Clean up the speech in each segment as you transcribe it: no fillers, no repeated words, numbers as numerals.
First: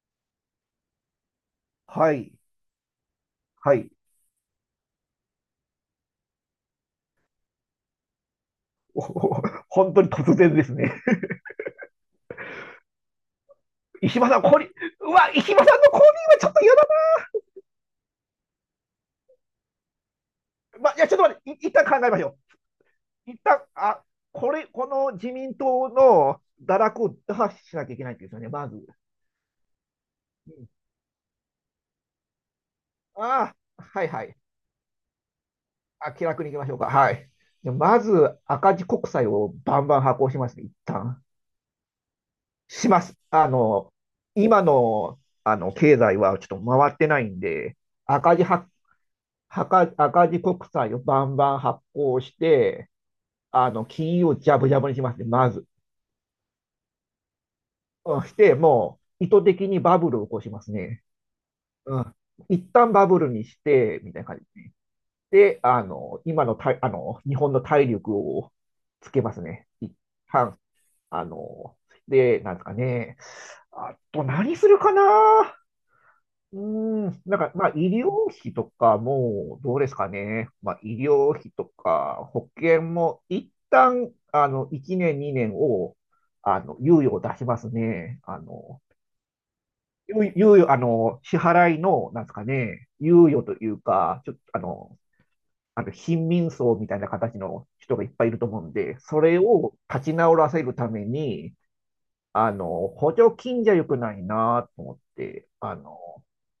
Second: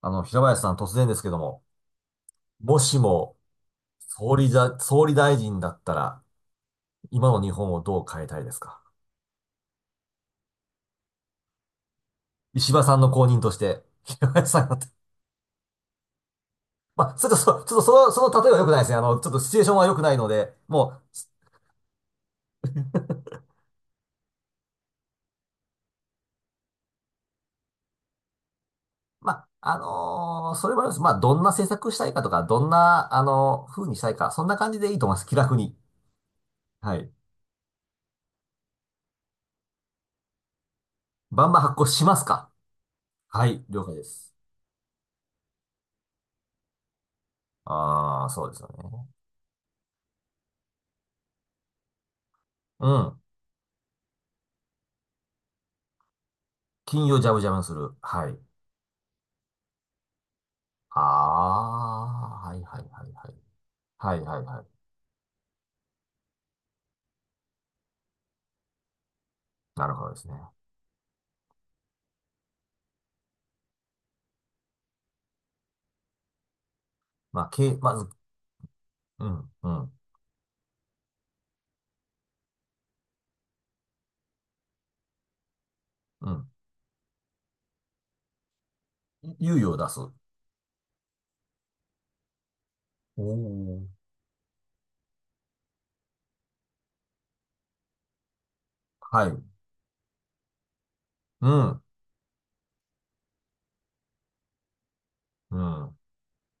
平林さん、突然ですけども、はい。もしも、はい。総理大臣だったら、今の日本をどう変えたいですか？おお、本当に突然ですね。石破さんの後任として、石平破さん、林降さん臨、がって、うわ、石破さんの降臨はちょっと嫌だ。まあ、ちょっとそ、ちょっとその、その例えは良くないですね。ちょっとシチュエーションは良くないので、まいもう、や、ちょっと待って、一旦考えましょう。一旦、この自民党の堕落を打破しなきゃいけないんですよね、まず。まあ、うそん。れもあります。まあ、どんな政策したいかとか、どんな、ああ、風にしはいたいはか、い。そんな感じでいいと思います。気楽に。気楽に行きましょうか。はい。はい。で、まず、赤字国債をバンバン発行しますね、一旦。バンバン発行しますか？します。はい、了解です。今の、経済はちょっと回ってないんで、ああ、赤字そうですよ発ね。赤字国債をバンバン発行しうて、ん。金融をジャブジャブにしますね、まず。金融ジャブジャブにする。うん、はしい。て、もう、意図的にバブルを起こしますあね。うん。あ、はい一はい旦バはいブはルい。にして、みはたいいな感はいじですはね。い。で、あの、今のた、あの、日本の体力をつけますね。な一るほどですね。旦、あの、で、なんですかね。あと、何するかな。うなんか、まあ、医まず、療費とかうん、も、うどうでん、すかね。まあ、医療費とか、保険も、一旦、1年、2年を、うん。猶予を出しますね。あの、猶予を出す。猶猶予、あの、支払いの、なんですかね、お猶予というー。か、ちょっと、貧民層みたいな形の人がいっぱいいると思うんで、そはれい。を立ち直らせるためうに、ん、補助金じゃ良くないなと思って、うん。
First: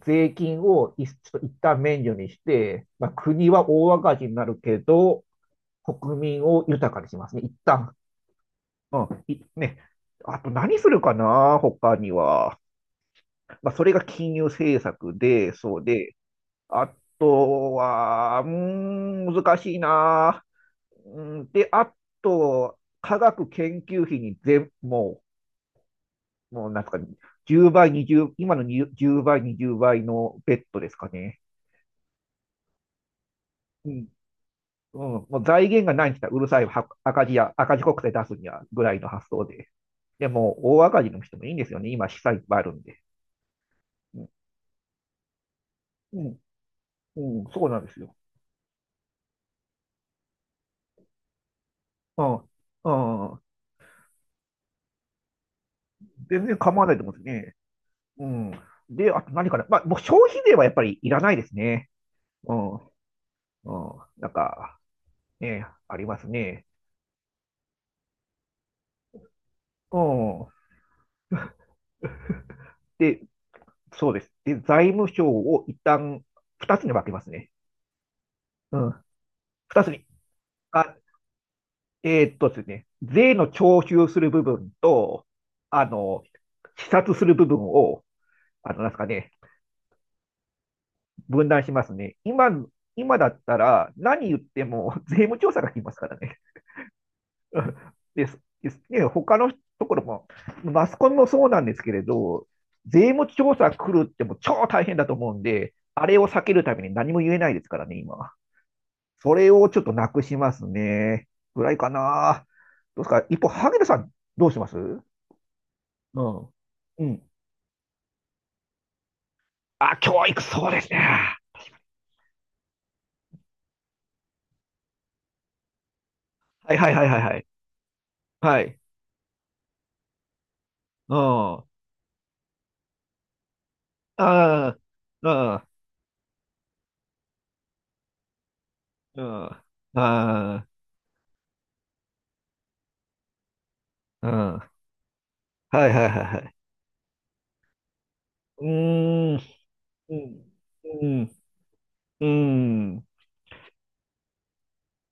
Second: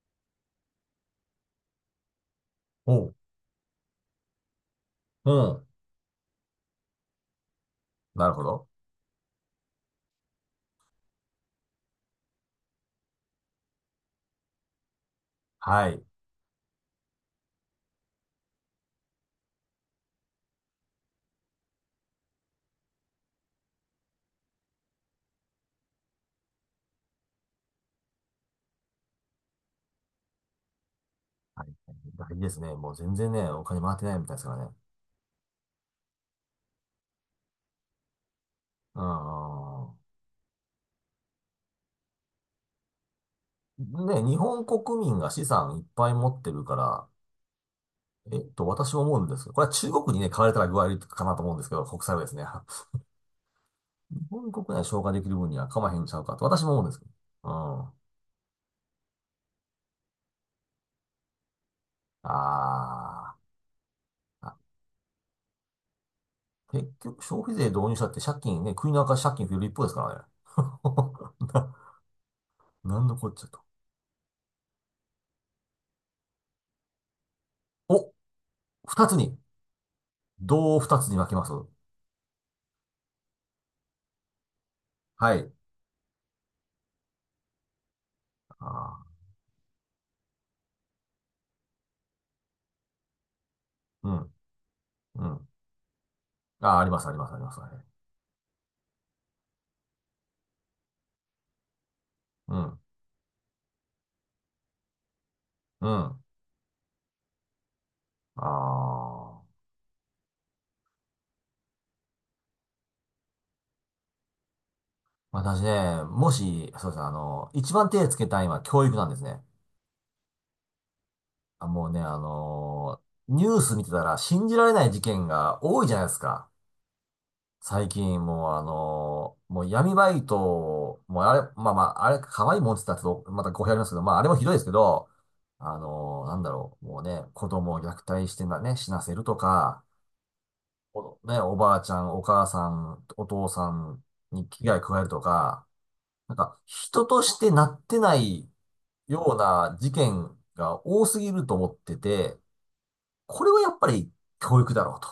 税金をちょっと一旦免除にして、おまあ、う、国は大赤字になるけど、うん。国民を豊かにしますね、一旦。なるほど。うん、いね。あと何するかな、他には。まあ、それが金融政策で、そうはい。で、あとは、難しいな。うん、で、あと、科学研究費にもうなんか、10倍、20、今の10倍、20倍のベッドですかね。はい。大事ですね。もう全然ね、お金う回ってん。ないみたいですからね。うん、もう財源がないんですよ。うるさいは赤字や、赤字国債出すにはぐらういの発想で。ん。でも、大赤字の人もいいんですよね。今、資産いっぱいあるんで。ね、うん、日本国民が資産いっぱいう持ん、ってるから、うん、そうなんですよ。えっと、私も思うんですけど、これは中国にね、買われたら具合悪いかなと思うんですけど、国債はですね。うん、うん。日本国内消化できる分には構へんちゃうかと全然私も思構うんわでないすとけど。思うんですね。うん。うん。で、あと何かな。まあ、もう消費税はやっぱりいらないですね。うん、うん。あなんーあ。か、ね、ありますね。結局消費税導入したって借金ね、国の赤字借金増える一方ですうからね。ん。な、なんので、こっちゃと。そうです。で、財務省を一旦二つに分けますね。お、うん。二つに。二つに。どうあ、二つに分けます？ですね、税の徴収する部分と、はい。あの、視察する部分を、あなんですかね、分断しますね。今だったらー、う何言っても税ん、う務ん。調査が来ますからね。あー、あります、あります、あります。は い。ですね、他のところも、マスコミもそうなんですけれど、うん、税務調査来るってもう超大変だと思うんで、うあれん。を避けるために何も言えないですからね、今。あそれあ。をちょっとなくしますね。ぐらいかな。どうですか一方、萩野さん、どうします？うん。私ね、もし、そうですね、うあん。の、一番手つけたいのは教育なんですね。教育、そうですね。あ、もうね、ニュース見てたら信じられない事件が多いじゃないですか。はいはいはいはいはい。最近、もうはあい。のーもう闇バイト、うもうあれ、ん。あまあまあ、あれ、可愛いもんって言ったらちょっと、また語弊ありますけど、まあ、あれもひどいですけあ、ど、うん。なんだろう、もうね、子供を虐待して、死なせるうとん。あか、あ、おね、おばあちゃん、お母さん、お父さんうん。に危は害加えるとか、いはいはいなんはい。か、人としてなってないうようーん、な事う件ん、が多うすぎん、ると思ってうて、ん、うん。これはやっぱり教育だろうと。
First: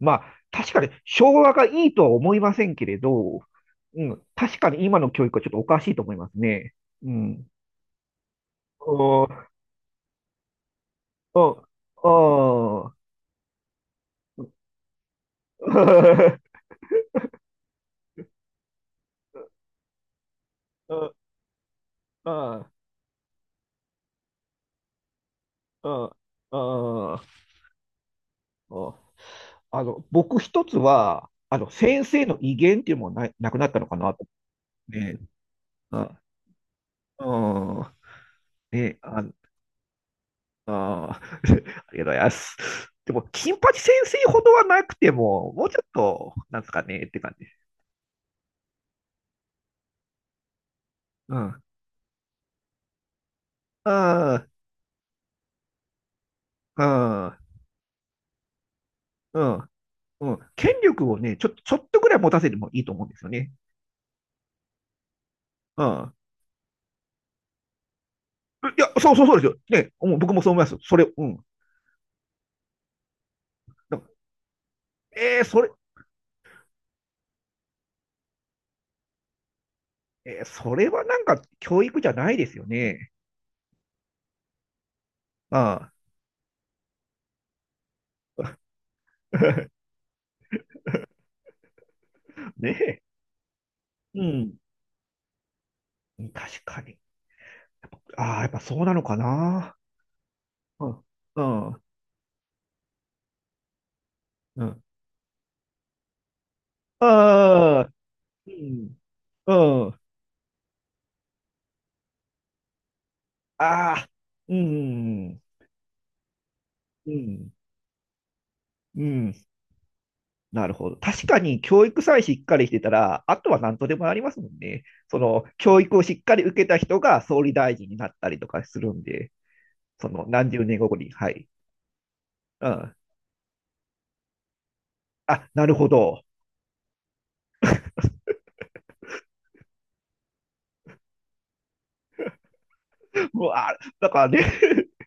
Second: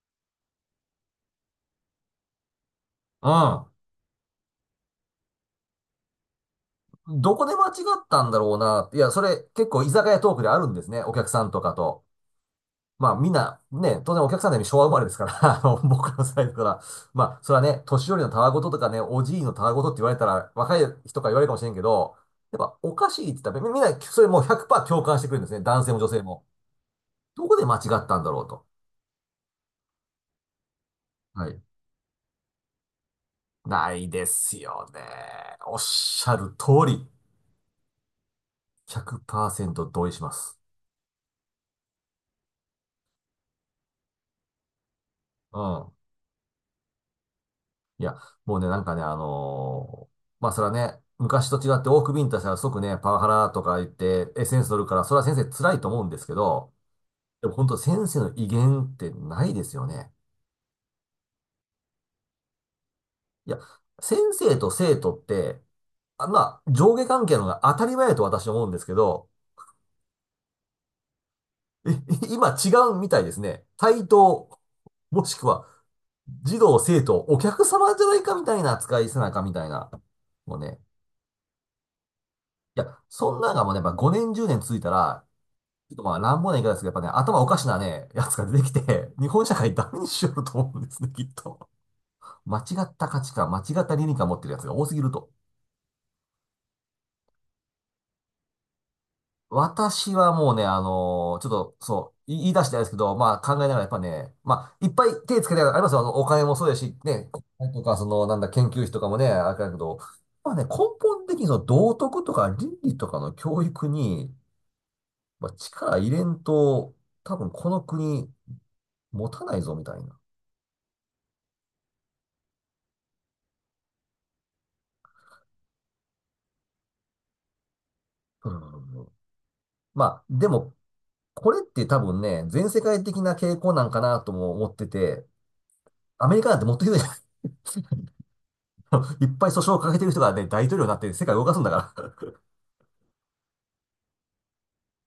まあ、確かに昭和がいいとは思いませんけれど、あうん、確かに今の教育はちょっとおかしいと思いますね。うどこん。で間違ったんだろうな。いや、それ結構居酒屋トークであるんですね。お客さんとお、かと。おー。まあみんな、ね、当然お客さんで昭和生まれですから、あの、僕の世代だ から、まあそれはね、年寄りのたわごととかね、おじいのたわごとって言われたら若いうん人から言われるかもしれんけど、うやっんぱおかしいって言ったらみみんなそれもう100%共感してくれるんですね。男う性もん女性も。うんどこで間違ったんだろうと。うん、僕一つは、はい。先生の威厳っていうのもな、なくなったのなかいなでとすよね。思って。おっうん。しゃる通り、うんね、100%同意します。あ、ありがとうございます。でも、金八先生ほどはなくても、うもうちょっん。と、なんですかね、って感じ。いや、もうね、なんかね、あのーまあ、それはね、う昔とん。違って多くビンタしたら即ね、パワハラとか言って、エッあセンス取るから、それは先生辛いと思うんですけど、あ、でも本当先生の威厳ってうないん、ですよね。うん、うん。権力をね、ちょっとぐらい持たせてもいいと思うんですよいね。や、先生と生徒って、うん。まあ、上下関係の方が当たり前だと私は思うんでいすや、けそうそうど、そうですよ。ね、もう僕もそう思います。それ、うん。え今違うみたいですね。だ対か等、らもしくは、児童、生徒、お客様じゃないかみたいな扱いせなあかんみたいな。もうそね。れはなんか教育じゃないですよいや、ね。そんなのがもうね、やっぱ5年、10年続いたら、ああ。ちょっとまあ乱暴な言い方ですけど、やっぱね、頭おかしなね、やつが出てきて、日本社会 ダメにしようと思うんですね、きっと。間違ねっえ。た価値観、間違った倫理う観持ってるやん。つが多すぎると。確かに。ああ、やっぱそうなのかな。私はもうね、うん。うちょっと、ん。そう、言い出していですけど、まあ考えながらやっぱね、うまん。あ、いっぱい手つけてありますよ。あの、お金もそうですし、ね、国会とああ。か、その、なんだ、う研究費ん。とかもね、あれだけうど、ん。まあね、根本的にその道徳とか倫理とかの教育ああ。に、うん。まあ、力入れんと、う多分ん。この国う持ん。たないぞ、みたいな。なるほど。確かに教育さえしっかりしてたら、あとは何とでもなりますもんね。その、教育をしっかり受けた人が総理大臣になったりとうかするんん。で。まそあ、ので何十も、年後に、はい。これって多分ね、う全世ん。界的な傾向なんかなとも思ってて、なるほど。アメリカなんてもっとひどいじゃない。 いっぱい訴訟をかけてる人がね、大統領になって世界を動かすんだから。 うわ、だからね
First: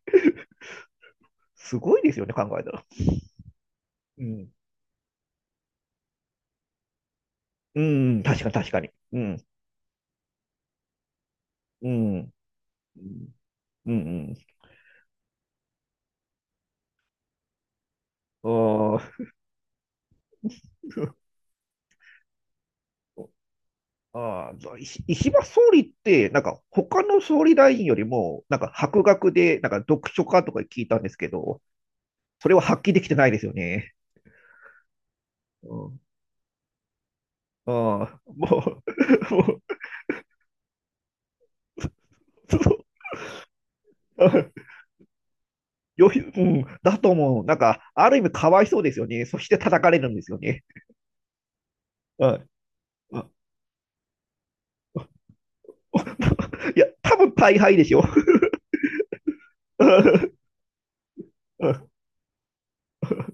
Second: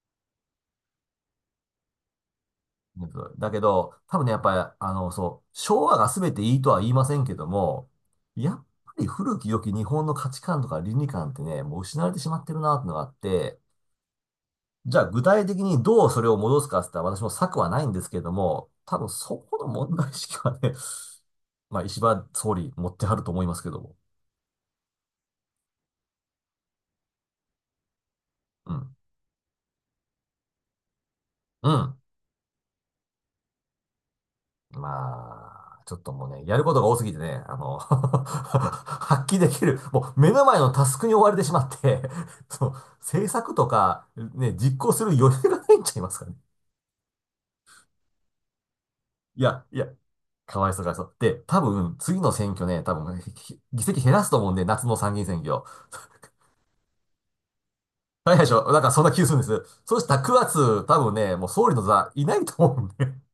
すごいですよね、考えたら。だけど、多う分ね、やっん。ぱり、あの、そう、昭和が全ていいとは言いませんけどうも、ん、確かにやっ確かに。ぱりう古ん、き良き日本の価値観とか倫理観ってね、もうう失われん、てうしん、まってるなってのがあって、うん。じゃあ具体的にどうそれを戻すかって言ったら私も策はないんですけれども、多あ 分そこの問題意識はね、まあ石破総理持ってはると思いますけども。石破総理って、なんか他の総理大臣よりも、なんかうん。博学で、なんか読書家とか聞いたんですけど、うん。それは発揮できてないですよね。うまあ、ちょん、っともうね、やることが多すぎてね、ああの あ、もう、発揮もでう、きる、もう目の前のタスクに追われてしまって、そうその政策とかあね、実行する余裕がないんちゃいよますひ、かね。うん、だと思う。なんか、ある意味かわいそうですよね。そいしてや、い叩や、かれるんですよかね。わいそうかわいそう。で、多分次のはい。選挙ね、多分議席減らすと思うんで、夏の参議院選挙。いや、多分大敗でしょ。大変でしょ。なんかそんな気がするんです。そうしたら 9月、多分ね、もう総う理のん。座いないと思うんで。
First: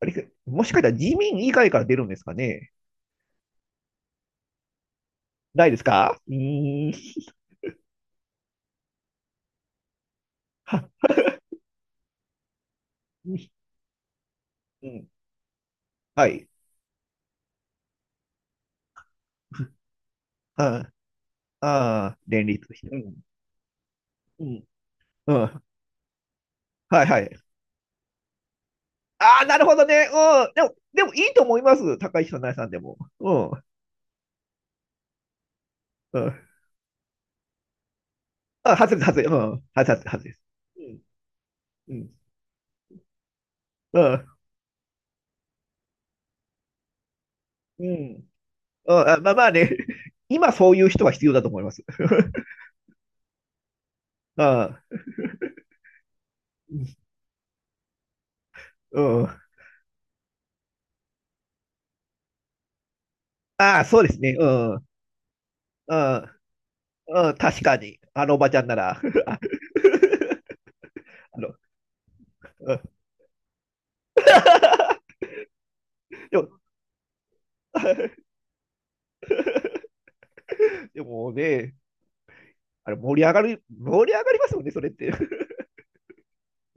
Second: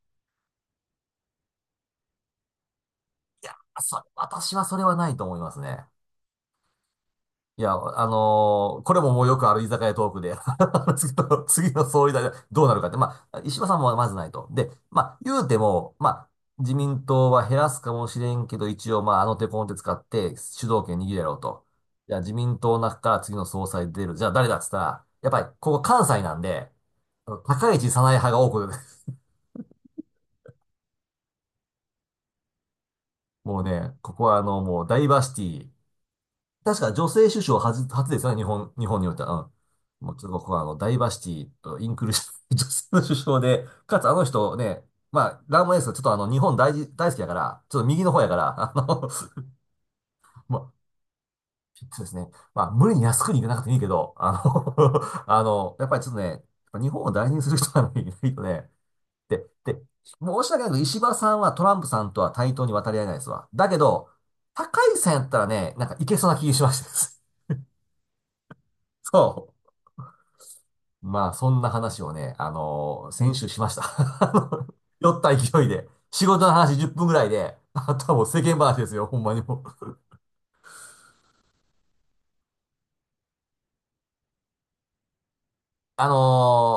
あれ、もしかしたら自民以外から出るんですかね？ いや、それ、私はそれはないと思いますないでね。すか？うーん。いや、これももうよくある居酒屋トークで、は、次の総理大臣どうなるかって、まあ、石破さんもまずないと。で、うまん。あ、言うても、まはあ、い。自民党は減らすかもしれんけど、一応、まあ、あの手この手使って主導あ権握るやろうと。じあ、ゃあ、自連民党立のして。中うからん。次の総裁出る。じゃあ、う誰だっん。つったら、やっうぱり、ん。ここ関西なんで、はいはい。高市早苗派が多く、ああ、なるほどね。うん。でも、いいと思います。高市さん、奈良さんでも。うもうん。ね、ここはあの、もうダイバーシティ。うん。確か女性首相初ですよね、日外本れ、におい外てれ。うは。ん。外れ、うん。もう外れちょっでとす。ここはあの、うダイん。バーシティとイうンクん。ルーシブ、女性の首相で、かうつあのん。人ね、まあ、ラーマエース、ちょっとあの、日本大事、大好きだから、ちょっうとん。う右の方ん、やから、あの、まあまあ ね、今まあ、そういう人は必要だと思います。そうですね。まあ、無理に安くに行かなくてもいいけど、あの あ あの、やっぱりちょっとね、ぱ日本を大事にする人がいないとね、うん。で、で、申し訳ないけど、石破さんはトランプさんとは対等に渡り合えないですわ。だけああ、そうど、ですね。う高ん。市さんやったらね、なんうかいけそん。うな気がしました。うん。確かに。あのおばちゃんなら。あそう。まあ、あの、そんな話をね、うん。先週しました。あの酔った勢いで。仕で事も、の話10分ぐらいで、あ とはもう世間話ですよ、ほんまにもう。でもね、盛り上がる、盛り上がりますよね、それって。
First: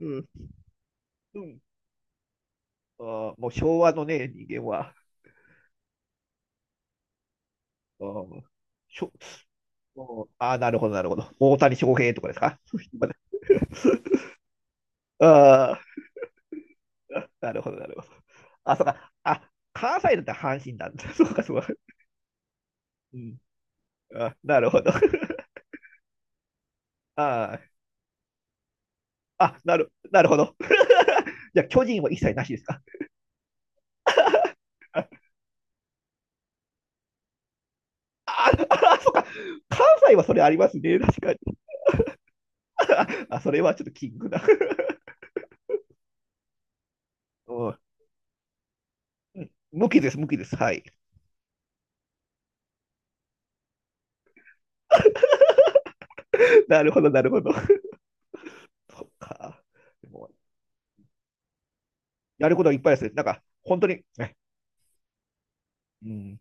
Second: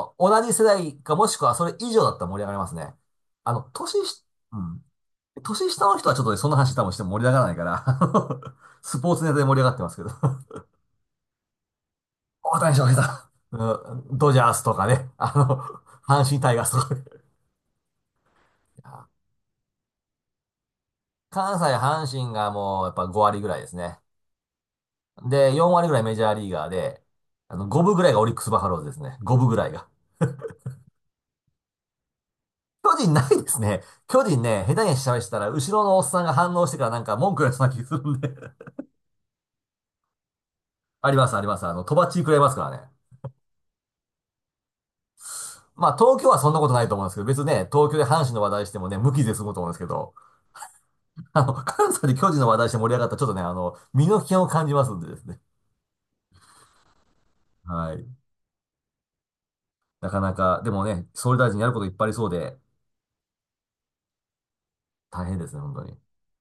うん。同じ世代かもしうくはん。それ以上だったら盛り上がりますね。もあうの、昭年和のし、ね、う人間ん。は。年下の人はちょっとね、そんな話多分しても盛り上がらないから、あん スしポょーツネタで盛り上がってますうけど。ん、ああ、なるほど、なるほど。大谷翔平とかです大か？ 谷翔 平今ね。さん、うん、ドジャースとかね。あの、あ阪神タイガースとかね。いなるほど、なるほど。そうや、か。関西だったら阪神なんだ。そうか、そ関う西か。阪神がもうやっぱう5ん。割ぐらいですね。なるほど。で、4割ぐらいメジャーリーガーで、ああーの、5分ぐらいがオリックスバファローズですね。5分ぐあ、らいなが。る、なるほど。じゃあ、巨人は一切なしですか？巨人ないですね。巨人ね、下手に喋したら、後ろのおっさんが反応してからなんか文句言われそうな気がするんで。 あ あ、そっか。関西はそれありますね。あり確まかす、ありまに。す。あの、とばっちり食らいますからね。それはちょっとキングだ。まあ、東京はそんなことないと思うんですけど、別にうね、ん。東京で阪神の話題してもね、無傷で済むと思うんですけ無きでど、す、無きです。はい。あの、関西で巨人の話題して盛り上がったら、ちょっとね、あの、身の危険を感じますんでですね。なるほど、なるほど。はい。そっか。なでかも、なか、でもね、総理大臣やることいっぱいありそうやで、ることはいっぱいですね。なんか、本当に、ね、大変ですね、本当に。うん